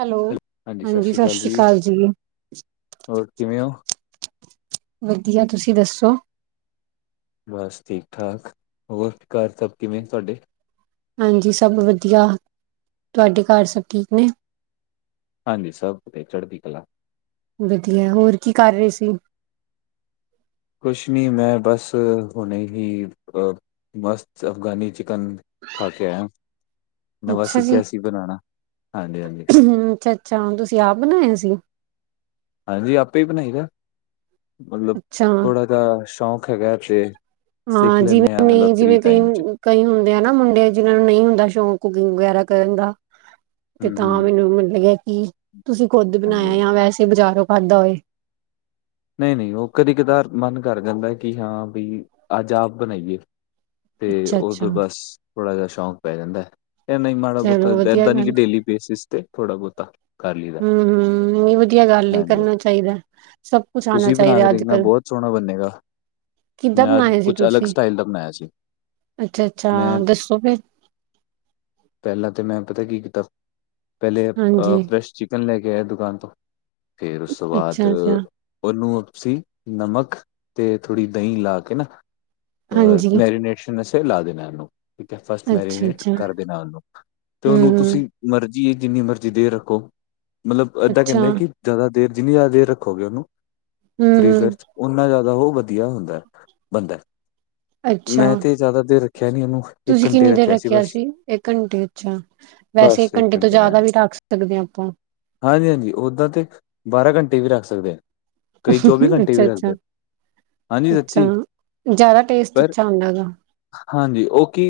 Hello, ਹਾਂਜੀ ਸਸ ਸ਼੍ਰੀਕਾਲ ਜੀ। ਹੋਰ ਕਿਵੇਂ ਓ? ਵਧੀਆ, ਤੁਸੀ ਦੱਸੋ? ਬਸ ਠੀਕ ਠਾਕ। ਹੋਰ ਘਰ ਸਭ ਕਿਵੇਂ ਤੋਆਡੇ? ਹਾਂਜੀ ਸਭ ਵਧੀਆ। ਤੁਆਡੇ ਘਰ ਸਭ ਠੀਕ ਨੇ? ਹਾਂਜੀ ਸਭ ਤੇ ਚੜ੍ਹਦੀ ਕਲਾ। ਵਧਿਐ। ਹੋਰ ਕੀ ਕਰ ਰੇ ਸੀ? ਕੁੱਛ ਨੀ ਮੈਂ ਬਸ ਹੁਣੇ ਹੀ ਅ ਮਸਤ ਅਫਗਾਨੀ ਚਿਕਨ ਖਾ ਕੇ ਆਇਆ, ਨਵਾਂ ਅੱਛਾ ਜੀ ਸਿੱਖਿਆ ਸੀ ਬਨਾਣਾ ਹਾਂਜੀ-ਹਾਂਜੀ। ਚਾਂਪ ਤੁਸੀਂ ਆਪ ਬਣਾਯਾ ਸੀ? ਹਾਂਜੀ ਆਪੇ ਈ ਬਣਾਈ ਦੈ, ਮਤਲਬ ਅੱਛਾ ਥੋੜਾ ਜਾ ਸ਼ੌਂਕ ਹੈਗਾ ਤੇ ਸਿੱਖ ਹਾਂ ਲੈਂਣੇ ਆ, ਜਿਵੇਂ ਮਤਲਬ ਨਹੀਂ ਫ੍ਰਰੀ ਜਿਵੇਂ ਕਈ ਟਾਈਮ ਚ। ਕਈ ਹੁੰਦੇ ਆ ਨਾ ਮੁੰਡੇ ਜਿਨਾਂ ਨੂੰ ਨਈ ਹੁੰਦਾ ਸ਼ੌਕ ਕੁਕਿੰਗ ਵਗੈਰਾ ਕਰਨ ਦਾ। ਤੇ ਹਮ ਤਾਂ ਹਮ ਮੈਨੂੰ ਮਲ ਲਗਿਆ ਕਿ ਤੁਸੀਂ ਖੁੱਦ ਹਾਂਜੀ ਬਣਾਇਆ ਹਾਂਜੀ। ਜਾਂ ਵੈਸੇ ਬਜ਼ਾਰੋਂ ਖਾਧਾ ਹੋਏ। ਨਈ-ਨਈ ਓ ਕਦੀ ਕਦਾਰ ਮਨ ਕਰ ਜਾਂਦਾ ਕਿ ਹਾਂ ਬਈ ਅੱਜ ਆਪ ਬਣਾਈਏ। ਤੇ ਅੱਛਾ ਅੱਛਾ ਓਦੋ ਬਸ ਥੋੜਾ ਜਿਆ ਸ਼ੌਕ ਪੈ ਜਾਂਦੈ। ਐ ਨਈ ਮਾੜਾ ਬੋਤਾ ਚਲੋ ਵਧੀਆ ਐਦਾ ਨਈ ਕਿ ਗੱਲ ਡੇਲੀ ਬੇਸਿਸ ਤੇ ਥੋੜਾ ਬੋਤ। ਹਮ-ਹਮ ਨੀ ਵਧੀਆ ਗੱਲ ਏ, ਹਾਂਜੀ। ਕਰਨਾ ਚਾਈਦੈ। ਸਭ ਕੁੱਛ ਆਣਾ ਤੁਸੀਂ ਬਣਾ ਕੇ ਚਾਈਦੈ ਦੇਖਣਾ ਅੱਜ-ਕੱਲ। ਬਹੁਤ ਸੋਹਣਾ ਬਣੇਗਾ ਕਿਦਾਂ ਮੈਂ ਅੱਜ ਬਣਾਇਆ ਸੀ ਕੁਛ ਅਲੱਗ ਤੁਸੀ? ਸਟਾਈਲ ਦਾ ਬਣਾਇਆ ਸੀ। ਅੱਛਾ-ਅੱਛਾ ਦੱਸੋ ਫੇਰ! ਪਹਿਲਾ ਤੇ ਮੈਂ ਪਤਾ ਕੀ ਕੀਤਾ, ਪੈਹਿਲੇ ਅ ਹਾਂਜੀ ਪ੍ਰੈਸ਼ ਚਿਕਨ ਲੈ ਕੇ ਆਇਆ ਦੁਕਾਨ ਤੋਂ, ਫੇਰ ਉਸ ਤੋ ਬਾਦ ਅੱਛਾ-ਅੱਛਾ ਉਹਨੂੰ ਅਸੀ ਨਮਕ ਤੇ ਥੋੜ੍ਹੀ ਦਹੀ ਲਾ ਕੇ ਨਾ ਅ ਹਾਂਜੀ। ਮੈਰੀਨੇਟ ਸ਼ਨ ਅਸੇ ਲਾ ਦੇਣਾ ਉਹਨੂੰ ਠੀਕ ਐ। ਫਸਟ ਮੈਰੀਨੇਟ ਅੱਛਾ-ਅੱਛਾ ਕਰ ਦੇਣਾ ਉਹਨੂੰ ਤੇ ਉਹਨੂੰ ਹੂੰ-ਹੂੰ ਤੁਸੀ ਮਰਜ਼ੀ ਏ ਜਿੰਨੀ ਮਰਜ਼ੀ ਦੇਰ ਰੱਖੋ, ਮਤਲਬ ਏਦਾ ਅੱਛਾ ਕੈਂਦੇ ਕਿ ਜਾਦਾ ਦੇਰ ਜਿੰਨੀ ਜਾਦਾ ਦੇਰ ਰੱਖੋਗੇ ਉਹਨੂੰ ਫਰੀਜ਼ਰ ਹੂੰ-ਹੂੰ ਚ, ਓਨਾ ਜਾਦਾ ਓ ਵਧੀਆ ਹੁੰਦੈ ਬੰਨਦੈ ਮੈਂ ਤੇ ਜਾਦਾ ਦੇਰ ਰੱਖਿਆ ਨੀ ਏਹਨੂੰ ਤੁਸੀ ਕਿੰਨੀ ਦੇਰ ਰੱਖਿਆ ਸੀ? ਏਕ ਘੰਟੇ ਅੱਛਾ। ਵੈਸੇ ਬਸ ਇੱਕ ਘੰਟੇ ਤੋਂ ਜ਼ਿਆਦਾ ਹਾਂਜੀ ਵੀ ਰੱਖ ਸਕਦੇ ਹਾਂ ਆਪਾਂ। ਹਾਂਜੀ- ਹਾਂਜੀ ਓਦਾਂ ਤੇ ਬਾਰਾਂ ਘੰਟੇ ਵੀ ਰੱਖ ਸਕਦੇ ਹਾਂ। ਅੱਛਾ- ਅੱਛਾ ਹਾਂਜੀ -ਅੱਛਾ ਸੱਚੀ ਜ਼ਿਆਦਾ ਟੇਸਟ ਪਰ ਅੱਛਾ ਆਉਂਦਾ ਗਾ। ਹਾਂਜੀ, ਉਹ ਕੀ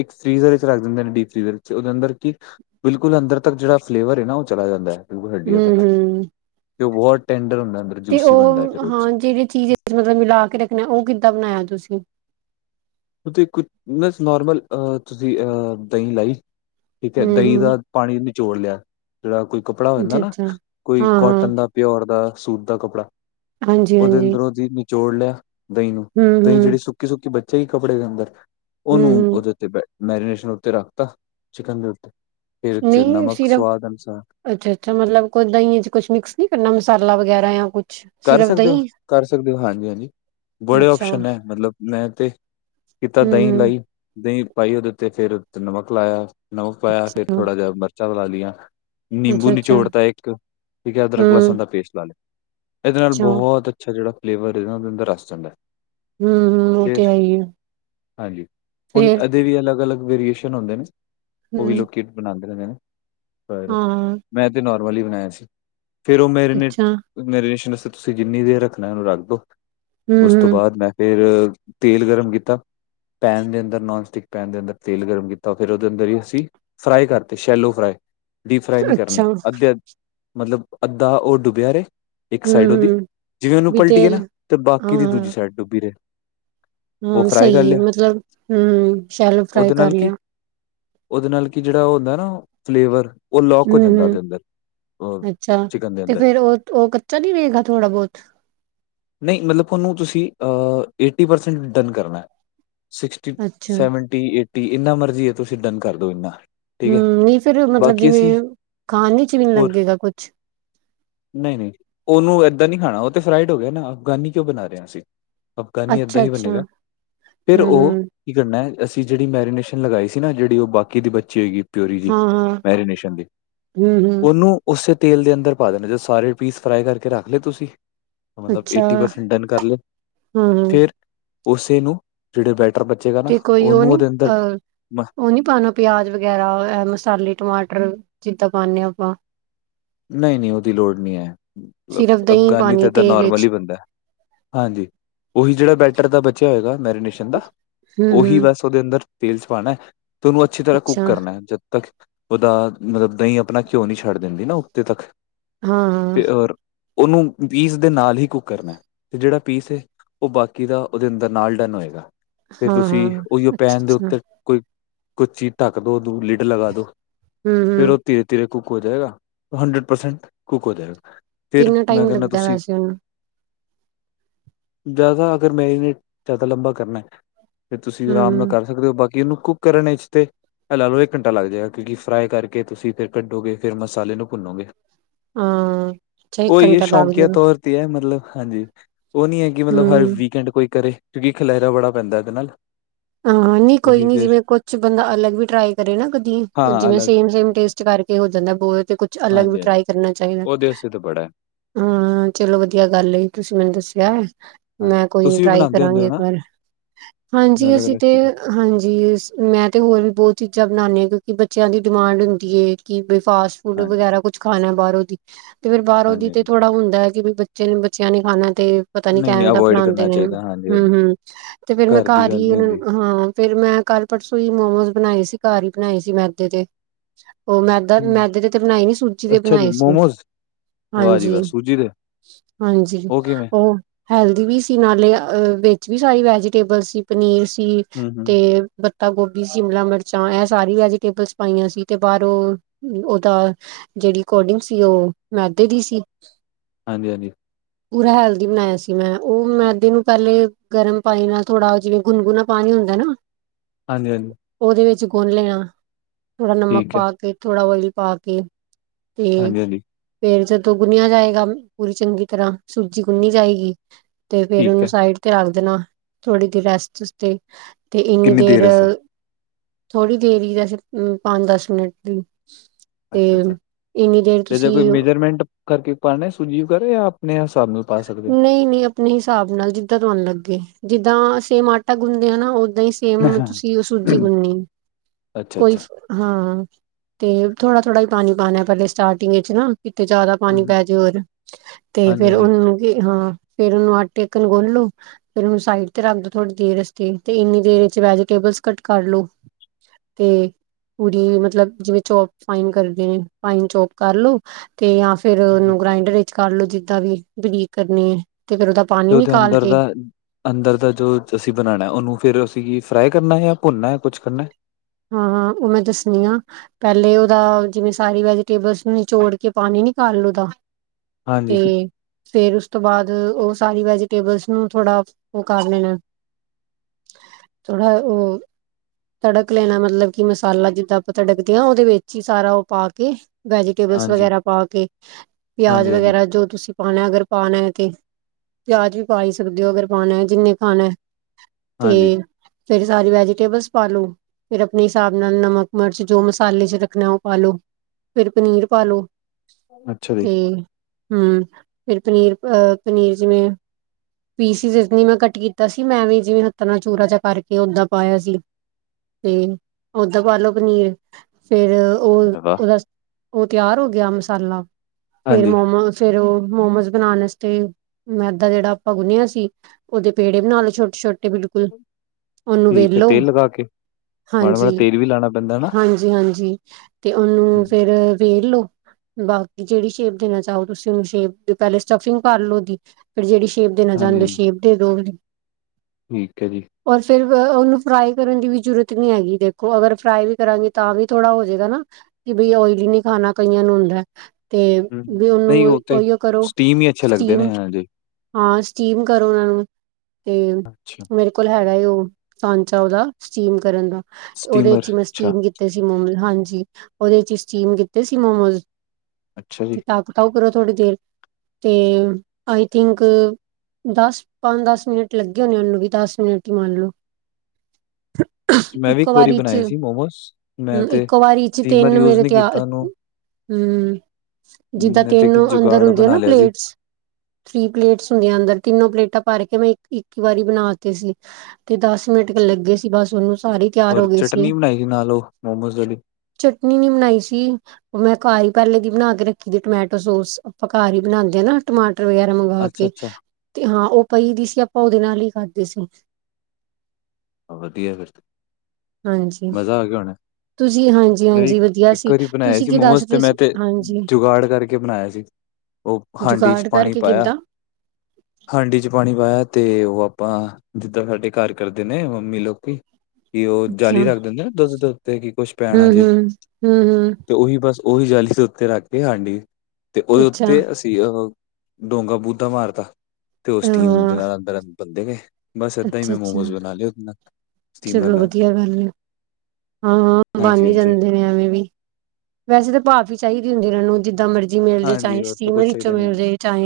ਇੱਕ ਫਰੀਜ਼ਰ ਵਿੱਚ ਰੱਖ ਦਿੰਦੇ ਨੇ ਡੀਪ ਫੀਜ਼ਰ ਵਿੱਚ ਉਹਦੇ ਅੰਦਰ ਕੀ ਬਿਲਕੁਲ ਅੰਦਰ ਤੱਕ ਜਿਹੜਾ ਫਲੇਵਰ ਏ ਨਾ ਉਹ ਚਲਾ ਜਾਂਦੈ। ਹੱਡੀਆਂ ਤੱਕ ਹੂੰ-ਹੂੰ ਤੇ ਉਹ ਬਹੁਤ ਟੈਂਡਰ ਹੁੰਦੈ। ਤੇ ਉਹ ਹਾਂ ਜਿਹੜੀ ਚੀਜ਼ ਮਤਲਬ ਮਿਲਾ ਕੇ ਰੱਖਣਾ ਉਹ ਕਿੱਦਾਂ ਬਣਾਇਆ ਤੁਸੀਂ? ਉਹ ਕੁ ਮ ਨੋਰਮਲ ਤੁਸੀਂ ਅ ਦਹੀਂ ਲਾਈ ਠੀਕ ਹੈ ਦਹੀਂ ਹੂੰ-ਹੂੰ ਦਾ ਪਾਣੀ ਨਚੋੜ ਲਿਆ, ਜਿਹੜਾ ਕੋਈ ਕੱਪੜਾ ਹੋ ਜਾਂਦਾ ਨਾ ਅੱਛਾ-ਅੱਛਾ ਕੋਈ ਹਾਂ-ਹਾਂ ਕੋਟਨ ਦਾ ਪਿਓਰ ਦਾ, ਸੂਤ ਦਾ ਕੱਪੜਾ, ਉਹਦੇ ਹਾਂਜੀ-ਹਾਂਜੀ ਅੰਦਰੋ ਜੀ ਨਿਚੋੜ ਲਿਆ ਦਹੀਂ ਨੂੰ ਦਹੀਂ ਹੂੰ-ਹੂੰ, ਜਿਹੜੀ ਸੁੱਕੀ- ਸੁੱਕੀ ਬੱਚੇ ਸੀ ਕੱਪੜੇ ਦੇ ਅੰਦਰ, ਉਹਨੂੰ ਹੂੰ-ਹੂੰ ਉਹਦੇ ਉੱਤੇ ਬਹਿ ਮੈਰੀਨੇਸ਼ਨ ਉੱਤੇ ਰੱਖਤਾ, ਚਿਕਨ ਦੇ ਉੱਤੇ ਫਿਰ ਚ ਨਹੀਂ ਨਮਕ ਸੀਰਮ ਸਵਾਦ ਅਨੁਸਾਰ ਅੱਛਾ- ਅੱਛਾ ਮਤਲਬ ਕੋਈ ਦਹੀਂਏ 'ਚ ਕੁਛ ਮਿਕਸ ਨੀ ਕਰਨਾ, ਮਸਾਲਾ ਵਗੈਰਾ ਜਾਂ ਕੁਛ ਕਰ ਸਿਰਫ ਸਕਦੇ ਹੋ, ਦਹੀਂ ਕਰ ਸਕਦੇ ਹੋ ਹਾਂਜੀ -ਹਾਂਜੀ ਬੜੇ ਅੱਛਾ ਉਪਸ਼ਨ ਐ, ਮਤਲਬ ਮੈਂ ਤੇ ਕੀਤਾ ਦਹੀਂ ਹੂੰ-ਹੂੰ, ਲਈ, ਦਹੀਂ ਪਾਈ ਉਹਦੇ ਤੇ ਫਿਰ ਨਮਕ ਲਾਇਆ, ਨਮਕ ਪਾਇਆ ਫੇਰ ਹੂੰ ਥੋੜਾ ਜਿਹਾ ਮਿਰਚਾਂ ਲਗਾ ਲਈਆਂ, ਨਿੰਬੂ ਅੱਛਾ-ਅੱਛਾ ਨਿਚੋੜਤਾ ਇੱਕ, ਠੀਕ ਹੈ ਅਦਰਕ ਲਸਣ ਹੂੰ ਦਾ ਪੇਸਟ ਲਾ ਲਿਆ ਐਹਦੇ ਨਾਲ ਅੱਛਾ ਬਹੁਤ ਅੱਛਾ ਜੇੜਾ ਫਲੇਵਰ ਹੈ, ਉਹਦੇ ਅੰਦਰ ਰੱਸ ਜਾਂਦਾ ਐ ਹਮ- ਹਮ ਉਹ ਤੇ ਹੈ ਹੀ ਐ ਹਾਂਜੀ ਹੁਣ ਐਹਦੇ ਵੀ ਅਲੱਗ- ਅਲੱਗ ਵੇਰੀਏਸ਼ਨ ਹੁੰਦੇ ਨੇ ਉਹ ਵੀ ਹੂੰ ਲੋਕੀ ਬਣਾਉਂਦੇ ਰੈਂਦੇ ਨੇ, ਪਰ ਹਾਂ ਮੈਂ ਤੇ ਨੋਰਮਲ ਹੀ ਬਣਾਇਆ ਸੀ ਫਿਰ ਉਹ ਮੈਰੀਨੇਟ ਅੱਛਾ ਨਰੇਸਨ ਵਾਸਤੇ ਤੁਸੀਂ ਜਿੰਨੀ ਦੇਰ ਰੱਖਣਾ, ਉਹਨੂੰ ਰੱਖ ਦੋ ਉਸ ਤੋਂ ਹੂੰ-ਹੂੰ ਬਾਅਦ ਮੈਂ ਫੇਰ ਤੇਲ ਗਰਮ ਕੀਤਾ ਪੈਨ ਦੇ ਅੰਦਰ, ਨੋਨ ਸਟਿਕ ਪੈਨ ਦੇ ਅੰਦਰ, ਤੇਲ ਗਰਮ ਕੀਤਾ ਫਿਰ ਉਹਦੇ ਅੰਦਰ ਹੀ ਸੀਂ ਫਰਾਈ ਕਰਤੇ, ਸ਼ੈਲੋ ਫਰਾਏ ਡੀਪ ਫਰਾਈ ਨਹੀਂ ਅੱਛਾ ਕਰਨੀ, ਅੱਧੇ, ਮਤਲਬ ਅੱਧਾ ਉਹ ਡੁੱਬਿਆ ਰਹੇ ਇੱਕ ਸਾਈਡ ਉਹਦੀ, ਹੂੰ-ਹੂੰ ਜਿਵੇਂ ਉਹਨੂੰ ਵੀ ਪਲਟੀਏ ਤੇਲ ਨਾ, ਤੇ ਬਾਕੀ ਦੀ ਦੂਜੀ ਸਾਈਡ ਡੁੱਬੀ ਰਹੇ ਉਹ ਹਮ, ਫਰਾਈ ਕਰ ਸਹੀ ਏ ਲਿਆ ਮਤਲਬ ਹਮ ਸ਼ੈਲੋ ਫਰਾਈ ਉਹਦੇ ਕਰ ਨਾਲ ਕੀ ਲਿਆ ਉਹਦੇ ਨਾਲ ਕੀ ਜੇੜਾ ਉਹ ਹੁੰਦਾ ਨਾ, ਫਲੇਵਰ ਉਹ ਲੋਕ ਹੋ ਹਮ- ਜਾਂਦਾ ਹਮ, ਉਹਦੇ ਅੰਦਰ ਅੱਛਾ ਚਿਕਨ ਦੇ ਤੇ ਅੰਦਰ ਫੇਰ ਉਹ, ਉਹ ਕੱਚਾ ਨੀ ਰੇਗਾ ਥੋੜਾ ਬਹੁਤ ਨਹੀਂ ਮਤਲਬ ਉਹਨੂੰ ਤੁਸੀਂ, ਅ ਏਟੀ ਪਰਸੈਂਟ ਡਨ ਕਰਨਾ, ਸਿਕਸਟੀ ਅੱਛਾ ਸੈਵਨ ਏਟੀ, ਏਟੀ ਇੰਨਾ ਮਰਜ਼ੀ ਤੁਸੀਂ ਡਨ ਕਰਦੋ ਇੰਨਾ ਠੀਕ ਹੈ ਹਮ ਨਹੀਂ ਫੇਰ ਮਤਲਬ ਬਾਕੀ ਜਿਵੇਂ, ਅਸੀਂ ਖਾਣ 'ਚ ਵੀ ਨੀ ਹੋਰ ਲੱਗੇਗਾ ਕੁਛ ਨਹੀਂ- ਨਹੀਂ, ਉਹਨੂੰ ਐਦਾਂ ਨੀ ਖਾਣਾ ਉਹ ਤੇ ਫਰਾਈਡ ਹੋ ਗਏ ਨਾ, ਅਫਗਾਨੀ ਕਿਉਂ ਬਣਾ ਰਹੇ ਹਾਂ ਅਸੀਂ ਅਫਗਾਨੀ ਐਦਾਂ ਹੀ ਅੱਛਾ-ਅੱਛਾ, ਬਣੇਗਾ, ਫੇਰ ਉਹ ਹੂੰ-ਹੂੰ, ਕੀ ਕਰਨਾ ਅਸੀਂ ਜੇੜੀ ਮੈਰੀਨੇਸ਼ਨ ਲਗਾਈ ਸੀ ਨਾ ਜੇੜੀ ਉਹ ਬਾਕੀ ਦੀ ਬੱਚੀ ਹੋਏਗੀ ਪਿਓਰੀ ਦੀ, ਹਾਂ-ਹਾਂ, ਮੈਰੀਨੇਸ਼ਨ ਦੀ, ਹੂੰ-ਹੂੰ, ਉਹਨੂੰ ਉਸੇ ਤੇਲ ਦੇ ਅੰਦਰ ਪਾ ਦੇਣਾ ਜੋ ਸਾਰੇ ਪੀਸ ਫਰਾਈ ਕਰਕੇ ਰੱਖ ਲਏ ਤੁਸੀਂ, ਮਤਲਬ ਅੱਛਾ, ਏਟੀ ਪਰਸੈਂਟ ਡਨ ਕਰ ਲਏ, ਹੂੰ-ਹੂੰ। ਫੇਰ ਉਸੇ ਨੂੰ, ਜਿਹੜੇ ਬੈਟਰ ਬੱਚੇਗਾ ਨਾ ਤੇ ਕੋਈ ਉਹ ਉਹਨੂੰ ਨੀ ਉਹਦੇ ਅੰਦਰ, ਅ ਮ ਉਹ ਨੀ ਪਾਣਾ ਪਿਆਜ ਵਗੈਰਾ, ਅ ਮਸਾਲੇ ਟਮਾਟਰ, ਜਿੱਦਾਂ ਪਾਉਦੇ ਆਂ ਆਪਾਂ ਨਹੀਂ- ਨਹੀਂ ਉਹਦੀ ਲੋੜ ਨਹੀਂ ਹੈ, ਮਤਲਬ ਸਿਰਫ ਦਹੀਂ ਅਫਗਾਨੀ ਪਾਣੀ ਏ ਤਾਂ ਦਾਂ ਤੇਲ ਨੋਰਮਲ ਵਿੱਚ ਹੀ ਬਣਦਾ ਹਾਂਜੀ ਉਹੀ ਜੇੜਾ ਬੈਟਰ ਦਾ ਬਚਿਆ ਹੋਏਗਾ ਮੈਰੀਨੇਸ਼ਨ ਦਾ, ਉਹੀ ਹੂੰ-ਹੂੰ, ਬਸ ਉਹਦੇ ਅੰਦਰ ਤੇਲਸ ਪਾਣਾ, ਤੇ ਉਹਨੂੰ ਅੱਛੀ ਤਰ੍ਹਾਂ ਕੁੱਕ ਅੱਛਾ, ਕਰਨਾ ਜਦ ਤਕ, ਉਹਦਾ ਮਤਲਬ ਦਹੀਂ ਆਪਣਾ ਘਿਓ ਨਹੀਂ ਛੱਡ ਦਿੰਦੀ ਨਾ ਉੱਤੇੇ ਤੱਕ ਹਾਂ-ਹਾਂ, ਤੇ ਔਰ ਉਹਨੂੰ ਪੀਸ ਦੇ ਨਾਲ ਹੀ ਕੁੱਕ ਕਰਨਾ, ਤੇ ਜੇੜਾ ਪੀਸ ਏ ਉਹ ਬਾਕੀ ਦਾ ਉਹਦੇ ਅੰਦਰ ਨਾਲ ਡਨ ਹੋਏਗਾ, ਫੇਰ ਤੁਸੀਂ ਹਾਂ-ਹਾਂ। ਉਹੀਓ ਪੈਨ ਦੇ ਅੱਛਾ-ਅੱਛਾ, ਉੱਤੇ ਕੋਈ ਕੁਛ ਚੀਜ਼ ਢੱਕ ਦੋ, ਦੂੰ ਲਿਡ ਲਗਾ ਦੋ, ਫੇਰ ਹੂੰ-ਹੂੰ, ਉਹ ਧੀਰੇ ਧੀਰੇ ਕੁੱਕ ਹੋ ਜਾਏਗਾ ਹੰਡਰਡ ਪਰਸੈਂਟ ਕੁਕ ਹੋ ਜਾਏਗਾ, ਫੇਰ ਕਿੰਨਾ ਮੈਂ ਟਾਈਮ ਕਹਿੰਦਾ ਲੱਗਦਾ ਤੁਸੀਂ ਵੈਸੇ ਉਹਨੂੰ ਜ਼ਾਦਾ ਅਗਰ ਮੈਰੀਨੇਟ ਜ਼ਾਦਾ ਲੰਬਾ ਕਰਨਾ, ਤੇ ਤੁਸੀਂ ਆਰਾਮ ਨਾਲ ਹੂੰ-ਹੂੰ, ਕਰ ਸਕਦੇ ਹੋ ਬਾਕੀ ਇਹਨੂੰ ਕੁ ਕੁਕ ਕਰਨ ਵਿੱਚ ਤੇ, ਲਾ ਲਓ ਇੱਕ ਘੰਟਾ ਲੱਗ ਜਾਏਗਾ, ਕਿਉਂਕਿ ਫਰਾਈ ਕਰਕੇ ਤੁਸੀਂ ਫਿਰ ਕੱਢੋਗੇ ਫੇਰ ਮਸਾਲੇ ਨੂੰ ਭੁੰਨੋਗੇ, ਹਾਂ। ਅੱਛਾ, ਇੱਕ ਉਹੀਏ ਘੰਟਾ ਲੱਗ ਸ਼ੌਂਕੀਆਂ ਜੇਗਾ, ਤੌਰ ਤੇ ਹੈ ਮਤਲਬ ਹਾਂਜੀ, ਉਹ ਨੀ ਹੈ ਕਿ ਮਤਲਬ ਹਰ ਹੂੰ। ਵੀਕਐਂਡ ਕੋਈ ਕਰੇ ਕਿਉਂਕਿ ਖਿਲੈਰਾ ਬੜਾ ਪੈਂਦਾ ਐਹਦੇ ਨਾਲ ਹਾਂ ਨਹੀਂ ਕੋਈ ਉਹੀ ਨੀ ਫਿਰ ਜਿਵੇਂ ਕੁਛ ਬੰਦਾ ਅਲੱਗ ਵੀ ਟਰਾਈ ਕਰੇ ਨਾ ਕਦੀ, ਹਾਂ ਜਿਵੇਂ ਅਲੱਗ ਸੇਮ -ਸੇਮ ਟੇਸਟ ਕਰਕੇ ਹੋ ਜਾਂਦਾ ਬੋਹ ਤੇ ਕੁਛ ਅਲੱਗ ਵੀ ਹਾਂਜੀ ਹਾਂਜੀ ਟਰਾਈ ਕਰਨਾ ਚਾਈਦਾ। ਉਹਦੇ ਵਾਸਤੇ ਤਾਂ ਬੜਾ ਹੈ। ਹਂ, ਚਲੋ ਵਧੀਆ ਗੱਲ ਏ ਤੁਸੀਂ ਮੈਨੂੰ ਦੱਸਿਆ ਐ। ਹਾਂ ਮੈਂ ਕੋਈ ਨੀਂ ਤੁਸੀਂ ਵੀ ਟਰਾਈ ਬਣਾਉਂਦੇ ਹੁੰਦੇ ਕਰਾਂਗੀ ਹੋ ਇੱਕ ਨਾ ਬਾਰ ਹਾਂਜੀ ਅ ਅਲੱਗ ਅਲੱਗ ਚੀਜ਼ਾਂ ਹਾਂਜੀ, ਸ ਮੈਂ ਤੇ ਹੋਰ ਵੀ ਬੋਤ ਚੀਜ਼ਾਂ ਬਣਾਣੀ ਆਂ ਕਿਉਂਕਿ ਬੱਚਿਆਂ ਦੀ ਡਿਮਾਂਡ ਹੁੰਦੀ ਐ ਕਿ ਬਈ ਫਾਸਟ ਫੂਡ ਹਾਂਜੀ ਵਗੈਰਾ ਕੁਛ ਖਾਣਾ ਬਾਰੋਂ ਦੀ ਤੇ ਫਿਰ ਬਾਰੋਂ ਹਾਂਜੀ ਦੀ ਤੇ ਹਾਂਜੀ। ਥੋੜਾ ਹੁੰਦਾ ਐ ਕਿ ਬਚ ਫਿਰ ਬੱਚਿਆਂ ਨੇ ਖਾਣਾ ਤੇ ਪਤਾ ਨੀਂ ਨਹੀਂ ਨਹੀਂ ਕੈਵੇਂ ਦਾ ਅਵੋਇਡ ਬਣਾਂਦੇ ਕਰਨਾ ਨੇ। ਚਾਹੀਦਾ ਹਾਂਜੀ ਹਂ, ਹਾਂਜੀ ਹਂ ਤੇ ਫੇਰ ਮੈਂ ਦੀ ਘਰ ਗੱਲ ਈ ਨੀ ਹੁੰਦੀ। ਹਾਂ, ਫੇਰ ਮੈਂ ਕੱਲ ਪਰਸੂ ਈ ਮੋਮੋਸ ਬਣਾਏ ਸੀ, ਘਰ ਈ ਬਣਾਏ ਸੀ ਮੈਦੇ ਦੇ। ਓ ਮੈਦਾ ਹੂੰ ਮੈਦੇ ਦੇ ਤੇ ਬਣਾਏ ਨੀਂ, ਸੂਜੀ ਦੇ ਅੱਛਾ ਜੀ ਬਣਾਏ ਸੀ। ਮੋਮੋਸ ਵਾਹ ਜੀ ਹਾਂਜੀ। ਵਾਹ ਸੂਜੀ ਦੇ ਹਾਂਜੀ। ਉਹ ਕਿਵੇਂ ਓ ਹੈਲਦੀ ਵੀ ਸੀ ਨਾਲੇ, ਅ ਵਿੱਚ ਵੀ ਸਾਰੀ ਵੈਜੀਟੇਬਲ ਸੀ, ਪਨੀਰ ਸੀ ਹੂੰ ਹੂੰ ਤੇ ਪੱਤਾ ਗੋਭੀ, ਸ਼ਿਮਲਾ ਮਿਰਚਾਂ ਇਹ ਸਾਰੀ ਵੈਜੀਟੇਬਲਸ ਪਾਈਆਂ ਸੀ ਤੇ ਬਾਰੋਂ ਓ ਓਦਾ ਜੇੜੀ ਕੋਡਿੰਗ ਸੀ ਓ, ਮੈਦੇ ਦੀ ਸੀ। ਹਾਂਜੀ, ਹਾਂਜੀ। ਪੂਰਾ ਹੈਲਦੀ ਬਣਾਇਆ ਸੀ ਮੈਂ, ਓ ਮੈਦੇ ਨੂੰ ਪੈਲੇ ਗਰਮ ਪਾਣੀ ਨਾਲ ਥੋੜਾ ਜਿਵੇਂ ਗੁਨਗੁਣਾ ਪਾਣੀ ਹੁੰਦਾ ਨਾਂ ਹਾਂਜੀ ਹਾਂਜੀ। ਓਦੇ ਵਿੱਚ ਗੁੰਨ ਲੈਣਾ, ਥੋੜਾ ਨਮਕ ਠੀਕ ਹੈ ਪਾ ਕੇ, ਥੋੜਾ ਓਇਲ ਪਾ ਕੇ। ਤੇ ਹਾਂਜੀ ਹਾਂਜੀ ਪੇੜ ਜਦੋਂ ਗੁਣਿਆ ਜਾਏਗਾ। ਪੂਰੀ ਚੰਗੀ ਤਰ੍ਹਾਂ ਸੂਜੀ ਗੁਨ੍ਹੀ ਜਾਏਗੀ। ਤੇ ਫੇਰ ਠੀਕ ਓਨੂੰ ਹੈ ਸਾਈਡ ਤੇ ਰੱਖ ਦੇਣਾ, ਥੋੜੀ ਦੀ ਰੈਸਟਸ ਤੇ। ਤੇ ਇੰਨੀ ਕਿੰਨੀ ਦੇਰ ਵਾਸਤੇ ਥੋੜ੍ਹੀ ਦੇਰ ਈ ਵੈਸੇ ਪੰਜ ਦਸ ਮਿੰਟ ਦੀ ਤੇ ਅੱਛਾ ਅੱਛਾ ਏਨੀਂ ਦੇਰ ਤੇ ਜੇ ਤੁਸੀਂ ਕੋਈ ਮੇਜਰਮੈਂਟ ਕਰਕੇ ਪੜ੍ਹਨਾ ਸਜੀਵ ਕਰੇ ਜਾਂ ਆਪਣੇ ਹਿਸਾਬ ਨਾਲ। ਪਾ ਸਕਦੇ ਨਈਂ ਨਈਂ, ਅਪ ਆਪਣੇ ਹਿਸਾਬ ਨਾਲ ਜਿੱਦਾਂ ਤੁਹਾਨੂੰ ਲੱਗੇ। ਜਿੱਦਾਂ ਅ ਸੇਮ ਆਟਾ ਗੁੰਣਦੇ ਆ ਨਾਂ ਓਦਾਂ ਈ ਸ ਸੇਮ ਹਾਂ? ਤੁਸੀਂ ਓ ਸੂਜੀ ਗੁੰਨੀ। ਅੱਛਾ ਕੋਈ ਅੱਛਾ ਹਾਂ ਤੇ ਥੋੜਾ-ਥੋੜ੍ਹਾ ਈ ਪਾਣੀ ਪਾਣਾ ਪੈਲੇ ਸਟਾਰਟਿੰਗ ਇੱਚ ਨਾਂ। ਕਿਤੇ ਜਿਆਦਾ ਪਾਣੀ ਹਾਂਜੀ ਪੈ ਜੇ ਹੋਰ ਤੇ ਫੇਰ ਹਾਂਜੀ ਹਂ, ਫਿਰ ਹਾਂ ਫੇਰ ਓਨੂੰ ਆੱਟੇਕ ਨੂੰ ਗੁੰਣ ਲੋ। ਫਿਰ ਓਨੂੰ ਸਾਈਡ ਤੇ ਰੱਖ ਦੋ ਥੋੜੀ ਦੇਰ ਅਸਤੇ ਤੇ ਇੰਨੀੇ ਦੇਰ ਵਿੱਚ ਵੈਜੀਟੇਬਲ ਕਟ ਕਰ ਲੋੋ। ਤੇ ਪੂਰੀ ਮਤਲਬ ਜਿਵੇਂ ਚੋਪ, ਫਾਈਨ ਕਰਦੇ। ਫਾਈਨ ਚੋਪ ਕਰ ਲੋ ਤੇ ਫੇਰ ਹਾਂਜੀ ਓਨੂੰ ਗ੍ਰਾਇੰਡਰ ਵਿੱਚ ਕਰ ਲੋ ਜਿੱਦਾਂ ਵੀ, ਬਰੀਕ ਕਰਨੀ ਐ ਤੇ ਫੇਰ ਓਦਾ ਤੇ ਓਦੇ ਅੰਦਰ ਦਾ ਅੰਦਰ ਦਾ ਜੋ ਜਅਸੀਂ ਬਣਾਣਾ, ਓਨੂੰ ਫਿਰ ਅਸੀਂ ਫਰਾਈ ਕਰਨਾ ਜਾਂ ਭੁੰਨਨਾ ਐ? ਕੁਛ ਕਰਨਾ। ਹਾਂ, ਹਾਂ। ਓ ਮੈਂ ਦੱਸਣੀ ਆਂ। ਪੈਲੇ ਓਦਾ ਜਿਵੇਂ ਸਾਰੀ ਵੈਜੀਟੇਬਲਸ ਨਿਚੋੜ ਕੇ ਪਾਣੀ ਨੀਕਾਲ ਲੋ ਓਦਾ। ਤੇ ਹਾਂਜੀ ਫੇਰ ਉਸ ਤੋਂ ਬਾਅਦ ਓ ਸਾਰੀ ਵੈਜੀਟੇਬਲਸ ਨੂੰ ਥੋੜਾ ਓ ਕਰ ਲੈਣਾ ਥੋੜਾ ਓ ਤੱਕ ਲੈਣਾ ਮਤਲਬ ਕਿ ਮਸਾਲਾ ਜਿੱਦਾਂ ਆਪਾਂ ਤੜਕਦੇ ਆਂ ਓਦੇ ਵਿੱਚ ਈ ਸਾਰਾ ਓ ਪਾ ਕੇ। ਵੈਜੀਟੇਬਲਸ ਹਾਂਜੀ ਵਗੈਰਾ ਪਾ ਕੇ, ਪਿਆਜ ਹਾਂਜੀ ਹਾਂਜੀ ਵਗੈਰਾ ਜੋ ਤੁਸੀਂ ਪਾਣਾ ਅਗਰ ਪਾਣਾ ਏ ਤੇ, ਪਿਆਜ ਵੀ ਪਾ ਈ ਸਕਦੇ ਓ ਅਗਰ ਪਾਣਾ। ਜਿੰਨੇ ਖਾਣਾ ਐ। ਤੇ ਹਾਂਜੀ ਫਿਰ ਸਾਰੀ ਵੈਜੀਟੇਬਲਸ ਪਾ ਲਉ ਫਿਰ ਆਪਣੇ ਹਿਸਾਬ ਨਾਲ ਨਮਕ, ਮਿਰਚ ਜੋ ਮਸਾਲੇ ਚ ਰੱਖਣਾ ਉਹ ਪਾ ਲੋ ਫਿਰ ਪਨੀਰ ਪਾ ਲੋ। ਅੱਛਾ ਜੀ ਤੇ ਹੂੰ ਫਿਰ ਪਨੀਰ ਅ ਪਨੀਰ ਜਿਵੇਂ ਪੀਸਿਸ ਇਤਨੀ ਮੈਂ ਕੱਟ ਕੀਤਾ ਸੀ ਮੈਂ ਵੀ ਜਿਵੇਂ ਹੱਥਾਂ ਨਾਲ ਚੂਰਾ ਜਿਆ ਕਰਕੇ ਓਦਾਂ ਪਾਇਆ ਸੀ। ਤੇ ਓਦਾ ਪਾਲੋੋ ਪਨੀਰ ਫੇਰ ਉਹ ਵਾਹ ਉਹਦਾ ਉਹ ਤਿਆਰ ਹੋ ਗਿਆ ਮਸਾਲਾ ਫੇਰ ਹਾਂਜੀ ਮੋਮੋਜ਼ ਫੇਰ ਉਹ ਮੋਮੋਜ਼ ਬਣਾਉਣ ਵਾਸਤੇ ਮੈਦਾ ਜਿਹੜਾ ਆਪਾਂ ਗੁੰਨਿਆ ਸੀ ਉਹਦੇ ਪੇੜੇ ਬਣਾ ਲੋ ਛੋਟੇ ਛੋਟੇ ਬਿਲਕੁਲ ਉਨੂੰ ਠੀਕ ਹੈ ਵੇਲੋ ਤੇਲ ਲਗਾ ਕੇ ਮਾੜਾ ਹਾਂਜੀ ਮਾੜਾ ਤੇਲ ਵੀ ਲਾਉਣਾ ਪੈਂਦਾ ਨਾ ਹਾਂਜੀ ਹਾਂਜੀ ਤੇ ਉਹਨੂੰ ਫੇਿ ਰ ਵੇਲ ਲਓ ਬਾਕੀ ਜਿਹੜੀ ਸ਼ੇਪ ਦੇਣਾ ਚਾਹੋ ਤੁਸੀਂ ਉਹਨੂੰ ਸ਼ੇਪ ਦੇ ਪਹਿਲੇ ਸਟਫਿੰਗ ਕਰ ਲਓ ਉਦੀ। ਫਿਰ ਜਿਹੜੀ ਸ਼ੇਪ ਦੇਣਾ ਚਾਹਦੇ ਹਾਂਜੀ ਹੋ ਹਾਂਜੀ ਸ਼ੇਪ ਦੇ ਦੋ ਉਹ ਵਾਲੀ ਠੀਕ ਹੈ ਜੀ। ਔਰ ਫੇਰ ਉਹਨੂੰ ਫਰਾਈ ਕਰਨ ਦੀ ਵੀ ਜ਼ਰੂਰਤ ਨੀ ਹੈਗੀ ਦੇਖੋ ਅਗਰ ਫਰਾਈ ਵੀ ਕਰਾਂਗੇ ਤਾਂ ਵੀ ਥੋੜਾ ਹੋ ਜਾਏਗਾ ਨਾ ਕਿ ਬਈ ਓਇਲੀ ਨੀ ਖਾਣਾ ਕਈਆਂ ਨੂੰ ਹੁੰਦਾ। ਤੇ ਹੂੰ, ਵੀ ਉਹਨੂੰ ਨਹੀਂ ਉਹ ਤੇ ਓਹੀਓ ਕਰੋ ਸਟੀਮ ਹੀ ਅੱਛੇ ਲੱਗਦੇ ਨੇ ਸਟੀਮ‌। ਹਾਂਜੀ, ਹਾਂ ਸਟੀਮ ਕਰੋ ਉਹਨਾਂ ਨੂੰ ਅੱਛਾ ਤੇ ਮੇਰੇ ਕੋਲ ਹੈਗਾ ਉਹ ਸਾਂਚਾ ਉਹਦਾ ਸਟੀਮ ਕਰਨ ਦਾ ਤੇ ਉਹਦੇ ਸਟੀਮਰ ਹੀ ਮੈਂ ਅੱਛਾ, ਸਟੀਮ ਤੇ ਸੀ ਮੋਮੋਜ਼ ਹਾਂਜੀ ਉਹਦੇ ਚ ਸਟੀਮ ਕੀਤੇ ਸੀ ਮੋਮੋਜ਼ ਅੱਛਾ ਜੀ ਤਾਂ ਫਿਰ ਤੇ ਉਹ ਕਰੋ ਥੋੜੀ ਦੇਰ ਤੇ ਆਈ ਥਿੰਕ ਦਸ ਪੰਜ ਦਸ ਮਿੰਟ ਲੱਗੇ ਹੋਣੇ ਉਹਨ ਨੂੰ ਵੀ ਦਸ ਮਿੰਟ ਹੀ ਮੰਨ ਲਓ। ਮੈਂ ਵੀ ਇੱਕੋ ਇੱਕ ਵਾਰੀ ਚ ਬਣਾਏ ਸੀ ਮੋਮੋਸ ਮੈਂ ਤੇ ਇੱਕੋ ਵਾਰੀ ਚ ਸਟੀਮਰ ਤਿੰਨ ਯੂਜ ਮੇਰੇ ਨਹੀਂ ਤਿਆਰ ਕੀਤਾ ਉਹਨੂੰ ਹੂੰ ਜਿੱਦਾਂ ਮੈਂ ਤੇ ਤਿੰਨ ਕੀ ਅੰਦਰ ਜੁਗਾੜ ਹੁੰਦੀਆਂ ਬਣਾ ਨਾ ਲਿਆ ਸੀ। ਪਲੇਟਸ ਥ੍ਰਰੀ ਪਲੇਟਸ ਹੁੰਦੀਆਂ ਅੰਦਰ ਤਿੰਨੋ ਪਲੇਟਾਂ ਭਰ ਕੇ ਮੈਂ ਇੱਕ ਇਕ ਈ ਵਾਰੀ ਬਣਾ ਤੀ ਸੀ ਤੇ ਦੱਸ ਮਿੰਟ ਲੱਗੇ ਸੀ ਬਸ ਉਹਨੂੰ ਸਾਰੇ ਤਿਆਰ ਹੋ ਔਰ ਗਏ ਸੀ। ਚਟਨੀ ਬਣਾਈ ਨਾਲ ਉਹ ਮੋਮੋਸ ਵਾਲੀ ਚਟਨੀ ਨੀ ਬਣਾਈ ਸੀ ਉਹ ਮੈਂ ਘਰ ਪਹਿਲੇ ਦੀ ਬਣਾ ਕੇ ਰੱਖੀ ਦੀ ਟਮੈਟੋ ਸੋਸ ਆਪਾਂ ਘਰ ਹੀ ਬਣਾਉਂਦੇ ਆ ਨਾ। ਟਮਾਟਰ ਵਗੈਰਾ ਮੰਗਵਾ ਕੇ ਅੱਛਾ-ਅੱਛਾ ਤੇ ਹਾਂ ਉਹ ਪਈ ਦੀ ਸੀ ਆਪਾਂ ਉਹਦੇ ਨਾਲ ਹੀ ਖਾਧੇ ਸੀ। ਵਧੀਆ ਫਿਰ ਹਾਂਜੀ ਮਜ਼ਾ ਆ ਗਿਆ ਹੋਣਾ। ਤੁਸੀਂ ਹਾਂਜੀ ਨਹੀਂ ਹਾਂਜੀ ਵਧੀਆ ਇੱਕ ਸੀ ਵਾਰੀ ਬਣਾਇਆ ਤੁਸੀਂ ਸੀ ਕੀ ਦੱਸ ਮੋਮੋਸ ਤੇ ਰਹੇ ਮੈਂ ਸੀ ਤੇ ਹਾਂਜੀ ਜੁਗਾੜ ਕਰਕੇ ਬਣਾਇਆ ਸੀ। ਉਹ ਹਾਂਡੀ ਚ ਜੁਗਾੜ ਪਾਣੀ ਕਰਕੇ ਪਾਇਆ ਕਿੱਦਾਂ ਹਾਂਡੀ ਚ ਪਾਣੀ ਪਾਇਆ ਤੇ ਉਹ ਆਪਾਂ ਜਿੱਦਾਂ ਸਾਡੇ ਘਰ ਕਰਦੇ ਨੇ ਮੰਮੀ ਲੋਕੀ ਕਿ ਉਹ ਜਾਲੀ ਅੱਛਾ ਰੱਖ ਦਿੰਦੇ ਦੁੱਧ ਦੇ ਉੱਤੇ ਕਿ ਕੁੱਛ ਪੈਣਾ ਹਮ ਜੇ ਹਮ ਹਮ ਹਮ ਤੇ ਉਹੀ ਬਸ ਉਹੀ ਜਾਲੀ ਦੇ ਉੱਤੇ ਰੱਖਕੇ ਹਾਂਡੀ ਤੇ ਉਹਦੇ ਅੱਛਾ ਉੱਤੇ ਅਸੀਂ ਦੀ ਉਹ ਡੋਂਗਾ ਮੂਦਾ ਮਾਰਤਾ ਤੇ ਉਸ ਟੀਮ ਦੇ ਹਾਂ ਨਾਲ ਅੰਦਰ ਬੰਦੇ ਗਏ। ਬਸ ਏਧਾਂ ਹੀ ਅੱਛਾ ਮੈਂ ਅੱਛਾ ਮੋਮੋਜ਼ ਚਲੋ ਵਧੀਆ ਗੱਲ ਹੈ ਹਾਂ ਬਣ ਹਾਂਜੀ ਹੀ ਹਾਂਜੀ ਜਾਂਦੇ ਨੇ। ਐਵੇਂ ਵੀ ਵੈਸੇ ਤਾਂ ਭਾਪ ਹੀ ਚਾਹੀਦੀ ਹੁੰਦੀ ਇਹਨਾਂ ਨੂੰ ਜਿੱਦਾਂ ਮਰਜ਼ੀ ਜੀ ਮਿਲ ਜੇ ਚਾਹੇ ਹਾਂਜੀ ਹੋਰ ਤਾਂ ਸਟੀਮਰ ਕੁਛ ਵਿੱਚੋਂ ਚਾਹੀਦਾ ਨੀ ਮਿਲ ਹੁੰਦਾ ਜੇ ਚਾਹੇ